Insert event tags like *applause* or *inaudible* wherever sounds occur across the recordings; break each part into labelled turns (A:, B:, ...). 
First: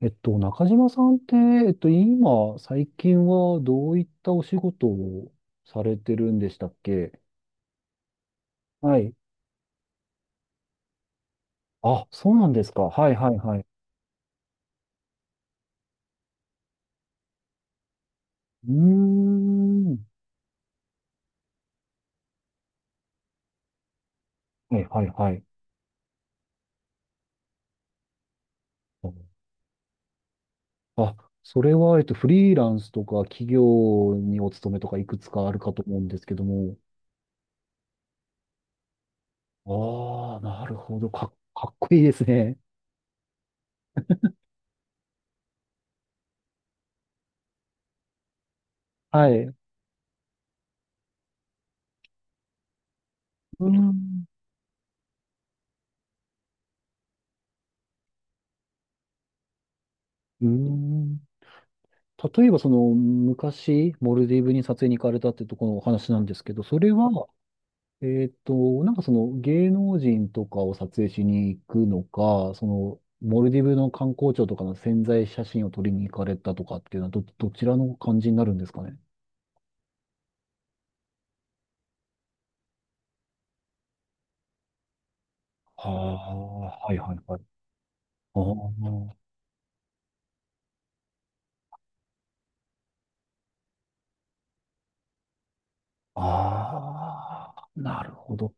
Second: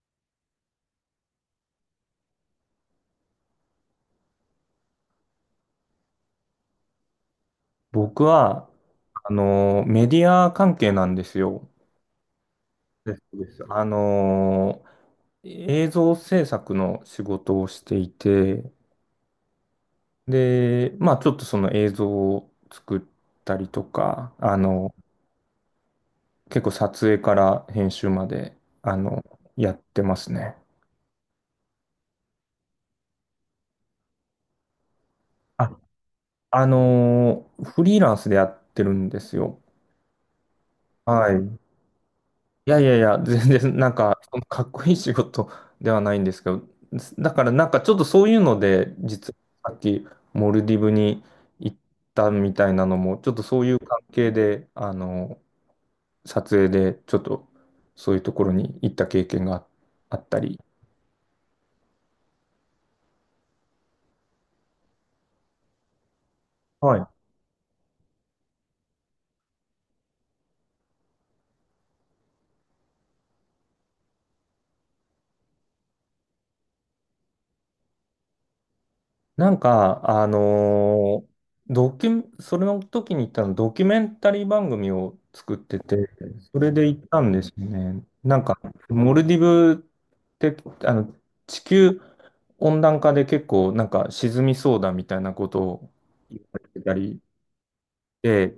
A: 中島さんって、今、最近はどういったお仕事をされてるんでしたっけ？
B: 僕は、
A: はい。
B: メディア関係なんですよ。
A: あ、そうなんですか。はいはいはい。
B: あの、映像制作の仕事をしてい
A: う
B: て、
A: ーん。
B: で、まあちょっとその映像を作ったりとか、
A: はいはいはい。
B: 結構撮影から編集まで、あの、やってますね。
A: あ、それは、フリーランスとか企業にお勤めとかいくつかあるか
B: あ、
A: と思うんですけども。
B: フリーランスでやってるんですよ。
A: ああ、なるほど。
B: は
A: か、
B: い。
A: かっこいいですね。
B: いやいやいや、全然 *laughs* なんか、そのかっこいい仕事ではないんですけど、だからなんかちょっとそういうので、
A: は
B: 実
A: い。う
B: はさっきモルディブに行ったみたいなのも、ちょっとそ
A: ー
B: ういう関
A: ん。
B: 係で、撮影でちょっとそういうところに行った経験があった
A: うー
B: り。
A: ん。例えばその昔、モルディブに撮影に行かれたってところのお話なんですけど、それ
B: はい、
A: は、なんかその芸能人とかを撮影しに行くのか、そのモルディブの観光庁とかの宣材写真を撮りに行かれたとかっていうのはど、どちらの感じになるんですかね。
B: なんか、ドキュ、それの時に行ったの、ドキュメンタリー番組を作って
A: は
B: て、それ
A: あ、
B: で
A: は
B: 行
A: い
B: っ
A: はい
B: たん
A: はい。
B: ですよね。なんか、
A: あ
B: モルディブって、あの、地球温暖化で結構、なんか沈みそうだみたいなことを
A: あ、
B: 言われてたり
A: ああなるほど。
B: で、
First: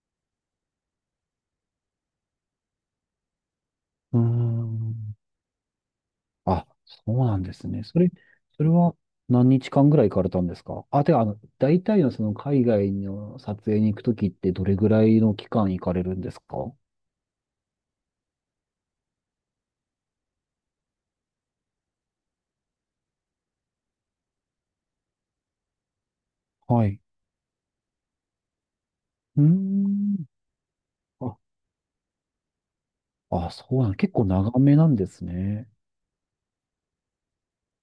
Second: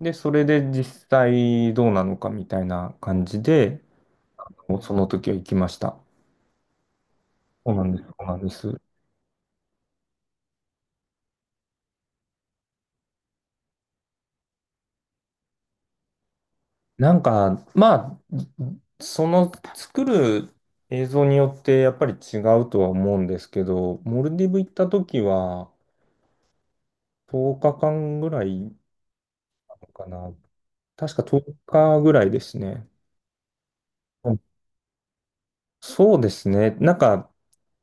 B: で、それで実際どうなのかみたいな感じで、
A: うー
B: その
A: ん。
B: 時は行きました。
A: あ、そうなんです
B: そうな
A: ね。
B: んで
A: そ
B: す、
A: れ、
B: そうなんで
A: それ
B: す。
A: は何日間ぐらい行かれたんですか？あ、てか、あの、大体のその海外の撮影に行くときってどれぐらいの期間行かれるんですか？
B: なんか、まあ、その作る映像によってやっぱり違うとは思うんですけど、モルディブ行った時は
A: はい。
B: 10日間ぐらい
A: うー
B: か
A: ん。
B: な。確か
A: あ、
B: 10日ぐらいですね。
A: あ、そうなん、結構
B: うん、
A: 長めなんですね。
B: そうですね。なんか、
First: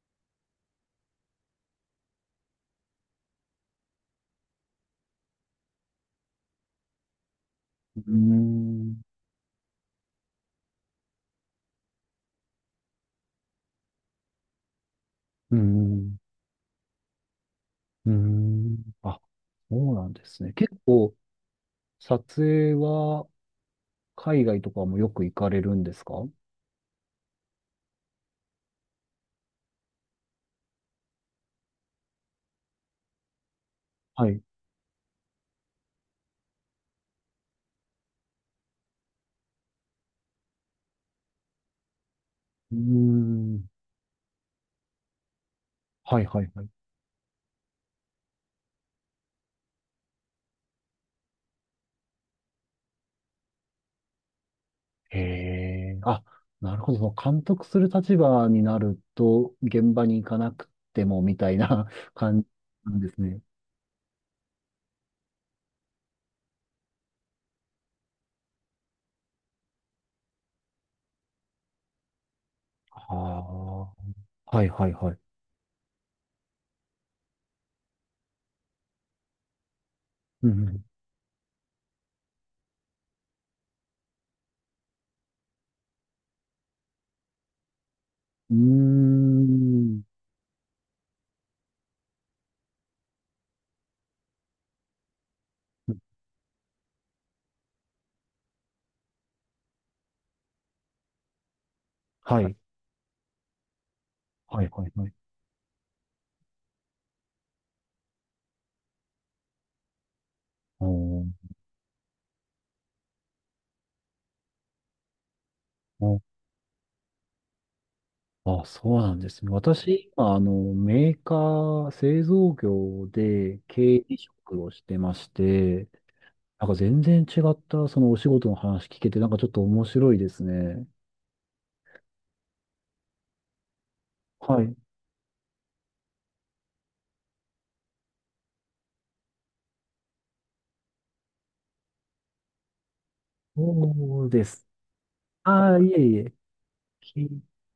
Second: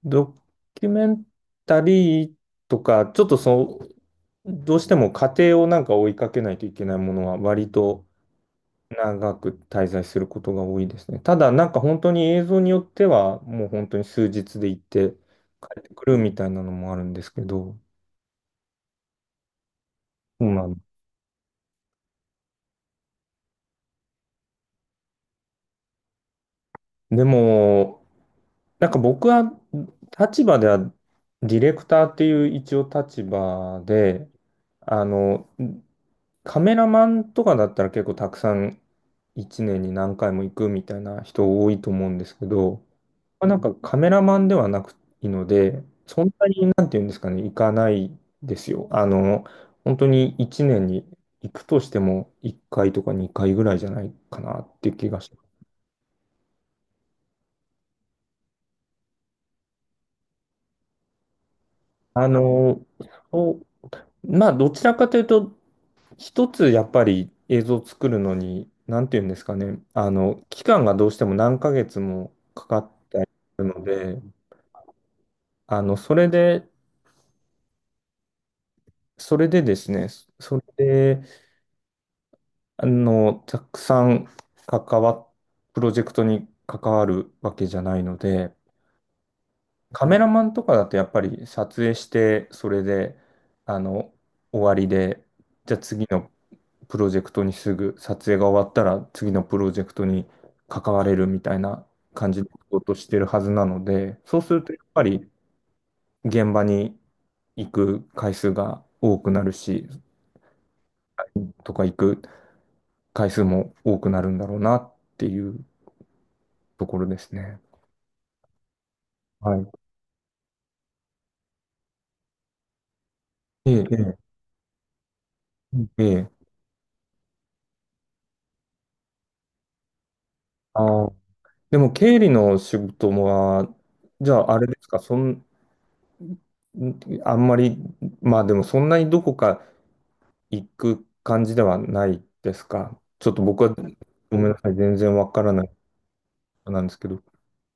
B: ドキュメンタリーとか、ちょっとそう、どうしても過程をなんか追いかけないといけないものは割
A: う
B: と
A: ーん。
B: 長く滞在することが多いですね。ただ、なんか本当に映像によっては、もう本当に数日で行って
A: うー
B: 帰ってく
A: ん。
B: るみたいなのもあるんですけど、
A: うーん。あ、そうなんです
B: そう
A: ね。
B: なん
A: 結
B: で
A: 構、撮影は海外とかもよく行かれるんですか？
B: す。でも、なんか僕は立場ではディレクターっていう一応立場で、
A: はい。う
B: あの、カメラマンとかだったら結構たくさん1年に何回も行くみたいな人多いと思うんですけ
A: ー
B: ど、まあ、なん
A: ん。
B: かカメラマンではなくいいので、
A: は
B: そ
A: い
B: ん
A: は
B: な
A: いはい。
B: になんていうんですかね、行かないですよ。本当に1年に行くとしても1回とか2回ぐらいじゃないかなっていう気が
A: へ
B: して。
A: え。あ、なるほど。もう監督する立場になると、現場に行かなくても、みたいな *laughs*
B: あ
A: 感じ
B: の、
A: なんですね。
B: そう、まあ、どちらかというと、一つやっぱり映像を作るのに、なんていうんですかね、期間がどうしても何ヶ月もかかってるの
A: は
B: で、
A: あ。はいはいはい。
B: それで、それでですね、
A: う
B: そ
A: ん。
B: れで、たくさん関わ、プロジェクトに関わるわけじゃないので、
A: うん
B: カメラマンとかだとやっぱり撮影して、それで、あの、終わりで、じゃあ
A: うー
B: 次
A: ん。
B: のプロジェクトにすぐ、撮影が終わったら次のプロジェクトに関われるみたいな感じ
A: は
B: の
A: い。
B: ことをしてるはずなので、そうする
A: はい
B: とやっ
A: はい
B: ぱ
A: はい。
B: り現場に行く回数が多くなるし、
A: おー
B: とか行く回数も多くなるんだろうなっていう
A: おー
B: ところですね。
A: あ、そうなんですね。
B: はい。
A: 私、今、あの、メーカー、製造業で
B: ええ、
A: 経
B: え
A: 理職をしてまして、
B: え、ええ。
A: なんか全然違った、そのお仕事の話聞けて、なんかちょっと面白いですね。
B: ああ、でも経理の仕事は、じゃああ
A: は
B: れで
A: い。
B: すか、そん、あんまり、まあでもそんなにどこか行く感じではないですか。ちょっと僕は、
A: そう
B: ご
A: で
B: めんな
A: す。
B: さい、全然わからない
A: ああ、いえいえ。
B: なんですけど。
A: き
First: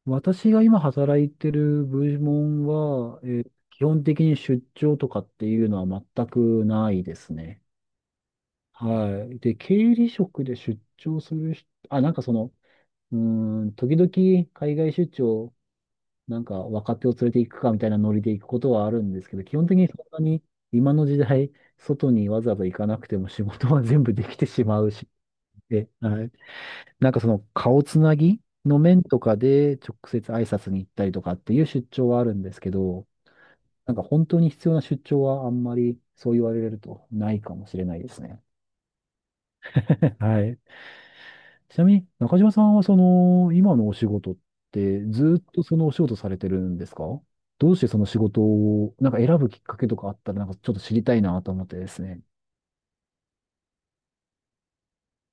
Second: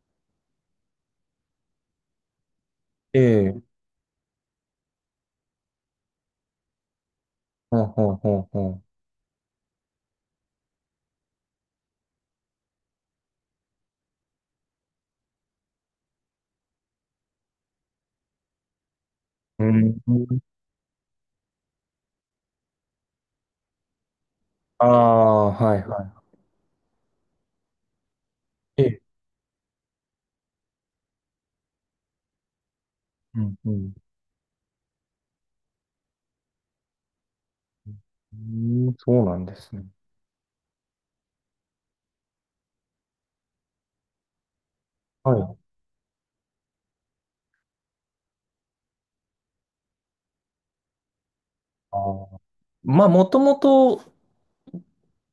A: 私が今働いてる部門
B: え
A: は、えー
B: え、
A: 基本的に出張とかっていうのは全くないですね。
B: ほんほんほんほん。
A: はい。で、経理職で出張する人、あ、なんかその、うーん、時々海外出張、なんか若手を連れて行くかみたいなノリで行くことはあるんですけど、基
B: う
A: 本的にそん
B: ん。
A: なに今の時代、外にわざわざ行かなくても仕事は全部できてしま
B: あ
A: うし、
B: あ、はい
A: で
B: は
A: はいなんかその顔つなぎの
B: い。ええ、
A: 面とかで直接挨拶に行ったりとかっていう出張はあるんですけど、
B: うん、うん。
A: なんか本当に必要な出張はあんまりそう言われるとないかもしれないです
B: う
A: ね。
B: ん、そうなんですね。
A: *laughs* はい。ちなみに中島さんはその今のお仕事って
B: は
A: ずっ
B: い。
A: とそのお仕事されてるんですか？どうしてその仕事をなんか選ぶきっかけとかあったらなんかちょっと知りたいなと思ってで
B: あ
A: すね。
B: あ。まあ、もともと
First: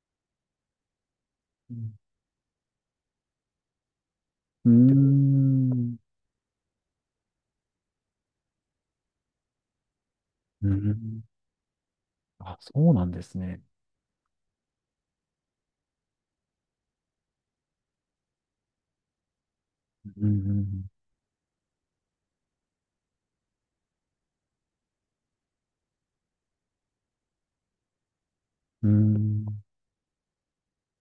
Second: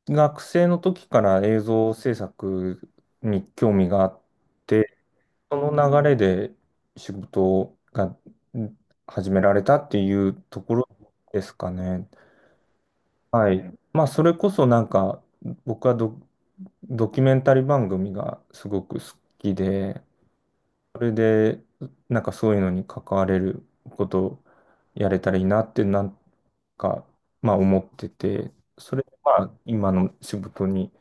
B: 学生の時から映
A: う
B: 像
A: ん
B: 制作に興味があっ
A: う
B: て、
A: ー
B: そ
A: ん。
B: の流れで仕事がうん始められたっていうと
A: う
B: ころ
A: ん。
B: ですかね。
A: あ、そうなんです
B: はい。
A: ね。
B: まあ、それこそなんか、僕はド、ドキュメンタリー番組がすごく好きで、
A: うん
B: それで、なんかそういうのに関われることをやれたらいいなって、なんか、まあ思ってて、
A: う
B: それが
A: んうん
B: まあ今の仕事に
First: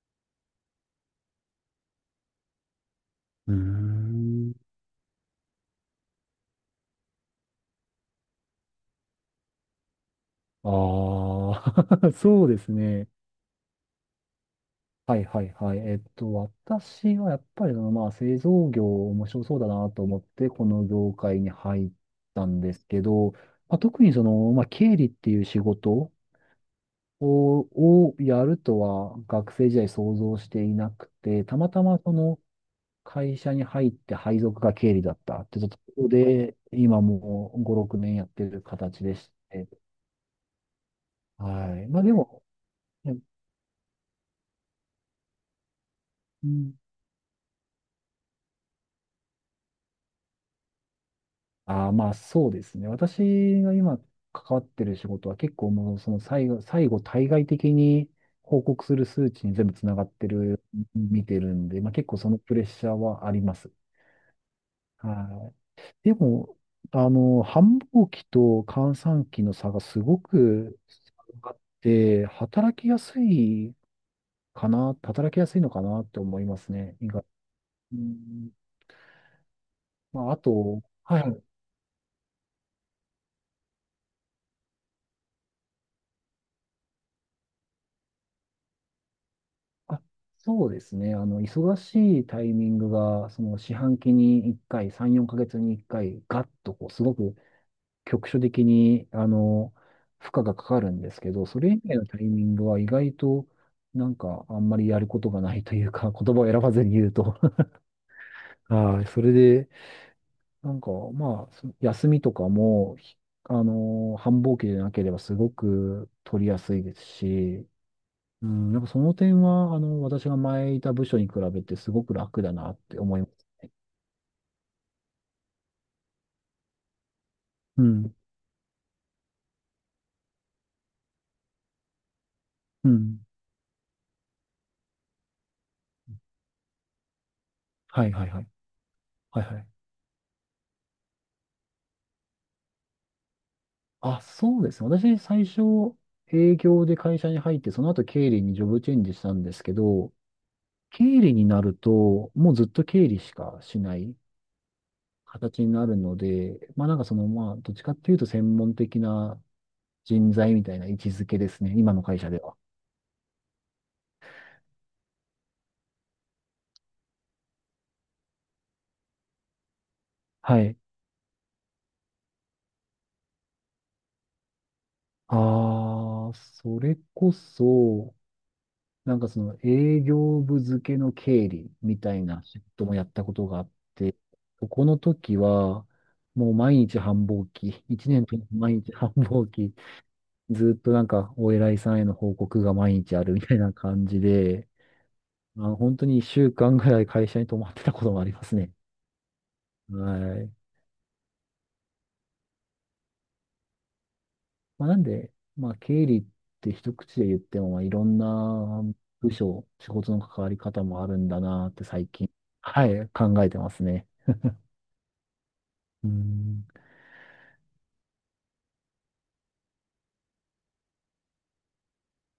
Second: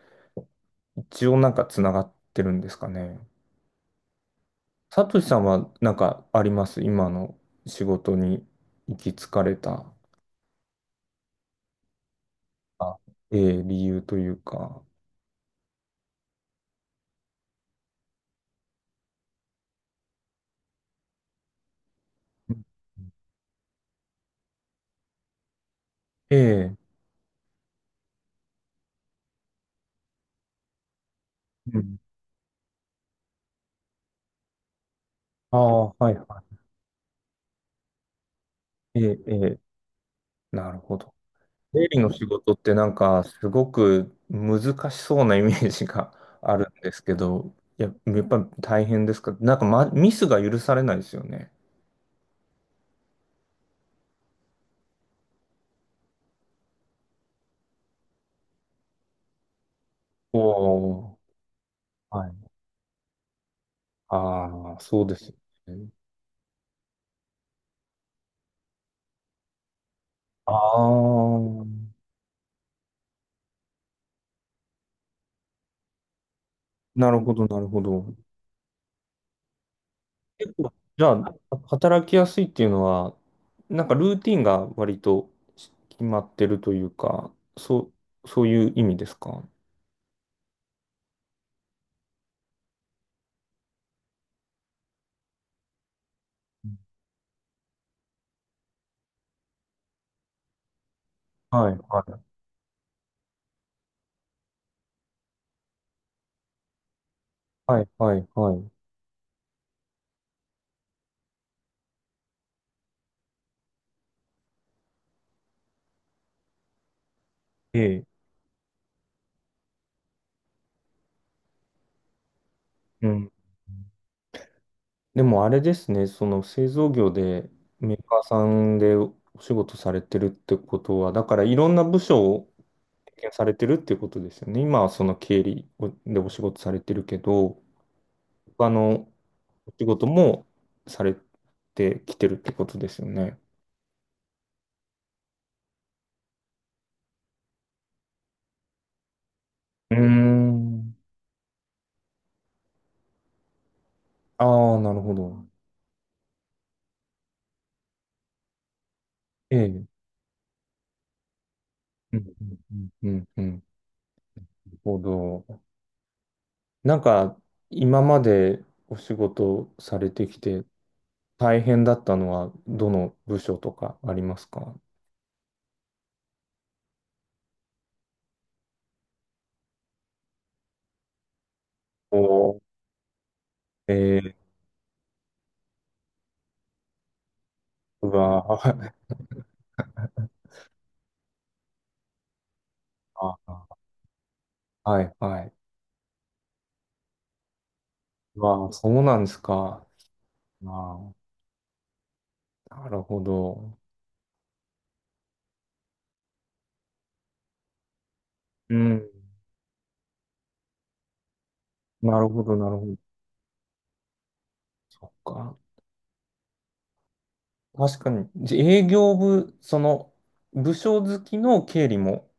B: 一応なんかつながってるんですかね。
A: うーん。
B: サトシさんはなんかあります今の仕事に行き着かれた、
A: ああ、*laughs* そうです
B: あ、
A: ね。
B: ええ理由というか。
A: はいはいはい。私はやっぱりその、まあ、製造業面白そうだなと思って、この業界に入ったんですけど、まあ、特にその、まあ、経理っていう仕事
B: ええ、
A: を、をやるとは学生時代想像していなくて、たま
B: う
A: たま
B: ん、
A: その会社に入って配属が経理だったっ
B: あ
A: てとこ
B: あ、
A: ろ
B: はいは
A: で、今もう5、6年やってる
B: い。え
A: 形で
B: え、
A: し
B: ええ、
A: て、
B: なるほど。
A: は
B: 経
A: い。
B: 理
A: まあ
B: の
A: で
B: 仕
A: も、
B: 事ってなん
A: う
B: かすごく難しそうなイメージが *laughs*
A: ん
B: あるんですけど、いや、やっぱり大変ですか、なんか、ま、ミスが許されないですよね。
A: ああ、まあそうですね。私が今関わってる仕事は結構もうその最後、最後対外的に報告する数値に全部つながって
B: お
A: る、
B: お、
A: 見てるんで、まあ結構
B: は
A: そ
B: い。
A: のプレッシャーはあります。
B: ああ、そうです
A: は
B: よ
A: い。
B: ね。
A: でも、あの、繁忙期と閑散期の差がすご
B: あ
A: くあっ
B: あ。
A: て、働きやすいかな、働きやすいのかなって思いますね。意
B: なる
A: 外。
B: ほど、なるほ
A: う
B: ど。
A: ん、まああ
B: 結構、
A: と、
B: じゃあ
A: は
B: は
A: い。
B: 働きやすいっていうのは、なんかルーティンが割とし決まってるというか、そう、そういう意味ですか？
A: あそうですね。あの、忙しいタイミングが、その四半期に1回、3、4ヶ月に1回、ガッとこう、すごく局所的に、あの、負荷がかかるんですけど、そ
B: は
A: れ
B: い、
A: 以外
B: は
A: のタイ
B: い、
A: ミングは意外と、なんか、あんまりやることがないというか、*laughs* 言葉を選ばずに言うと。*laughs*
B: はい、はい、はい。
A: はい。それで、なんか、まあ、そ休みとかも、ひあの、繁忙期でなければすごく取りやすいですし、
B: ええ、
A: うん、やっぱその点は、あの、私が前いた部署に比べてすごく楽だなって
B: う
A: 思いま
B: ん。
A: す。
B: でもあれですね、その製造業で
A: う
B: メー
A: ん。
B: カーさんでお仕事されてるってことは、だからいろんな部署を
A: うん。
B: 経験されてるっていうことですよね。今はその経理をでお仕事されてるけど、
A: はいはいはい。
B: 他の
A: はいはい。
B: お仕事もされてきてるってことですよね。
A: あ、そうですね。私、最初、営業で会社に入って、その後経理にジョブチェンジしたんですけ
B: うー
A: ど、
B: ん。
A: 経理になると、もうずっと経理しかしない
B: ああ、なるほど。
A: 形になるので、まあなんかその、まあ、どっちかっていうと専門的な
B: ええ。
A: 人材みたいな位置づけですね。今の
B: う
A: 会社
B: ん、
A: では。
B: うん、うん、うん。なるほど。なんか、今までお仕事されてき
A: は
B: て
A: い。
B: 大変だったのは、どの部署とかありますか？
A: ああ、それこそ、なんかその営業部付けの経理みた
B: お
A: いな
B: ー、
A: 仕事もやったことがあって、
B: えー、
A: この時は、もう毎日繁忙期、
B: う
A: 一年と
B: わ
A: も毎日
B: ー
A: 繁忙期、ずっとなんかお偉いさんへの報告が毎日
B: *laughs*
A: ある
B: あ
A: みたいな
B: ー、
A: 感じで、
B: はいはい。
A: まあ、本当に一週間ぐらい会社に泊まってたこともあり
B: う
A: ます
B: わー、
A: ね。
B: そうなんですか。
A: はい。
B: あー、なるほど。
A: まあ、なんで、まあ経理って一口で言っても、まあ、いろん
B: う
A: な
B: ん。
A: 部署、仕事の関わり方もあるんだなって最
B: なる
A: 近、
B: ほど、なるほ
A: は
B: ど。
A: い、考えてますね。
B: そっか。
A: うん
B: 確かに、じ営業部、その、部署好きの経理も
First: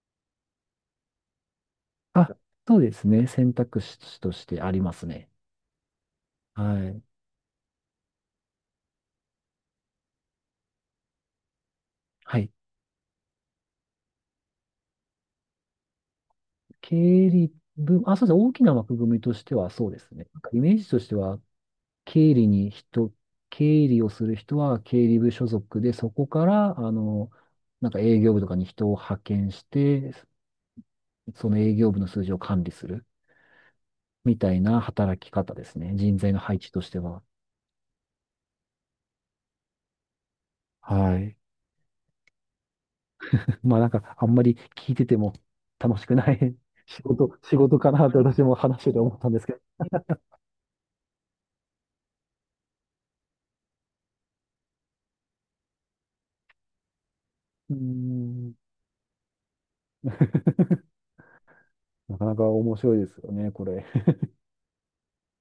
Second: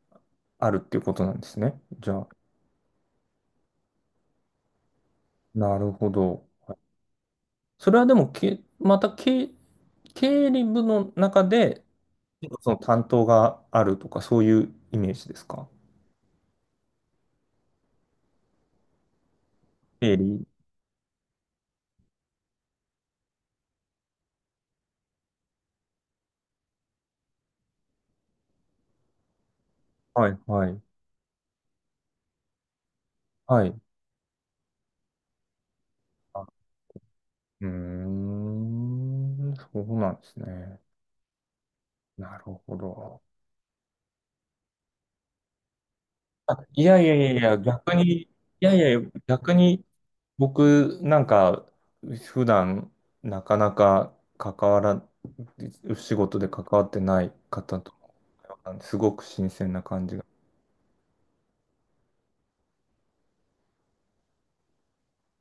B: あるっていうことなんですね。じゃあ、
A: あ、そうですね。選択肢としてありますね。
B: なるほど。
A: はい。
B: それはでも、け、また経、経理部の中で、
A: はい。
B: その担当があるとか、そういうイメージですか？
A: 経理部、あ、そうですね。大きな枠組みとしてはそうです
B: 経
A: ね。なん
B: 理。
A: かイメージとしては、経理に人、経理をする人は経理部所属で、そこから、あの、なんか営業部とかに人を派遣して、
B: はい、はい、
A: その営業部の数字を管理する
B: はい。
A: みたいな働き方ですね。人材の
B: あ、
A: 配置としては。
B: うーん、そうなんですね。
A: はい。
B: なるほど。
A: *laughs* まあなんか、あんまり聞いてても楽しくない
B: あ、い
A: *laughs*
B: や
A: 仕
B: いやいやい
A: 事、仕
B: や、
A: 事か
B: 逆
A: なって
B: に、い
A: 私も
B: やい
A: 話して
B: や、
A: て思ったんです
B: 逆
A: けど、
B: に、僕、なんか、普段、なかなか関わら、仕事で関わってない
A: うー
B: 方と、
A: ん。
B: すごく新鮮な感じ
A: *laughs* なかなか面白いですよね、これ。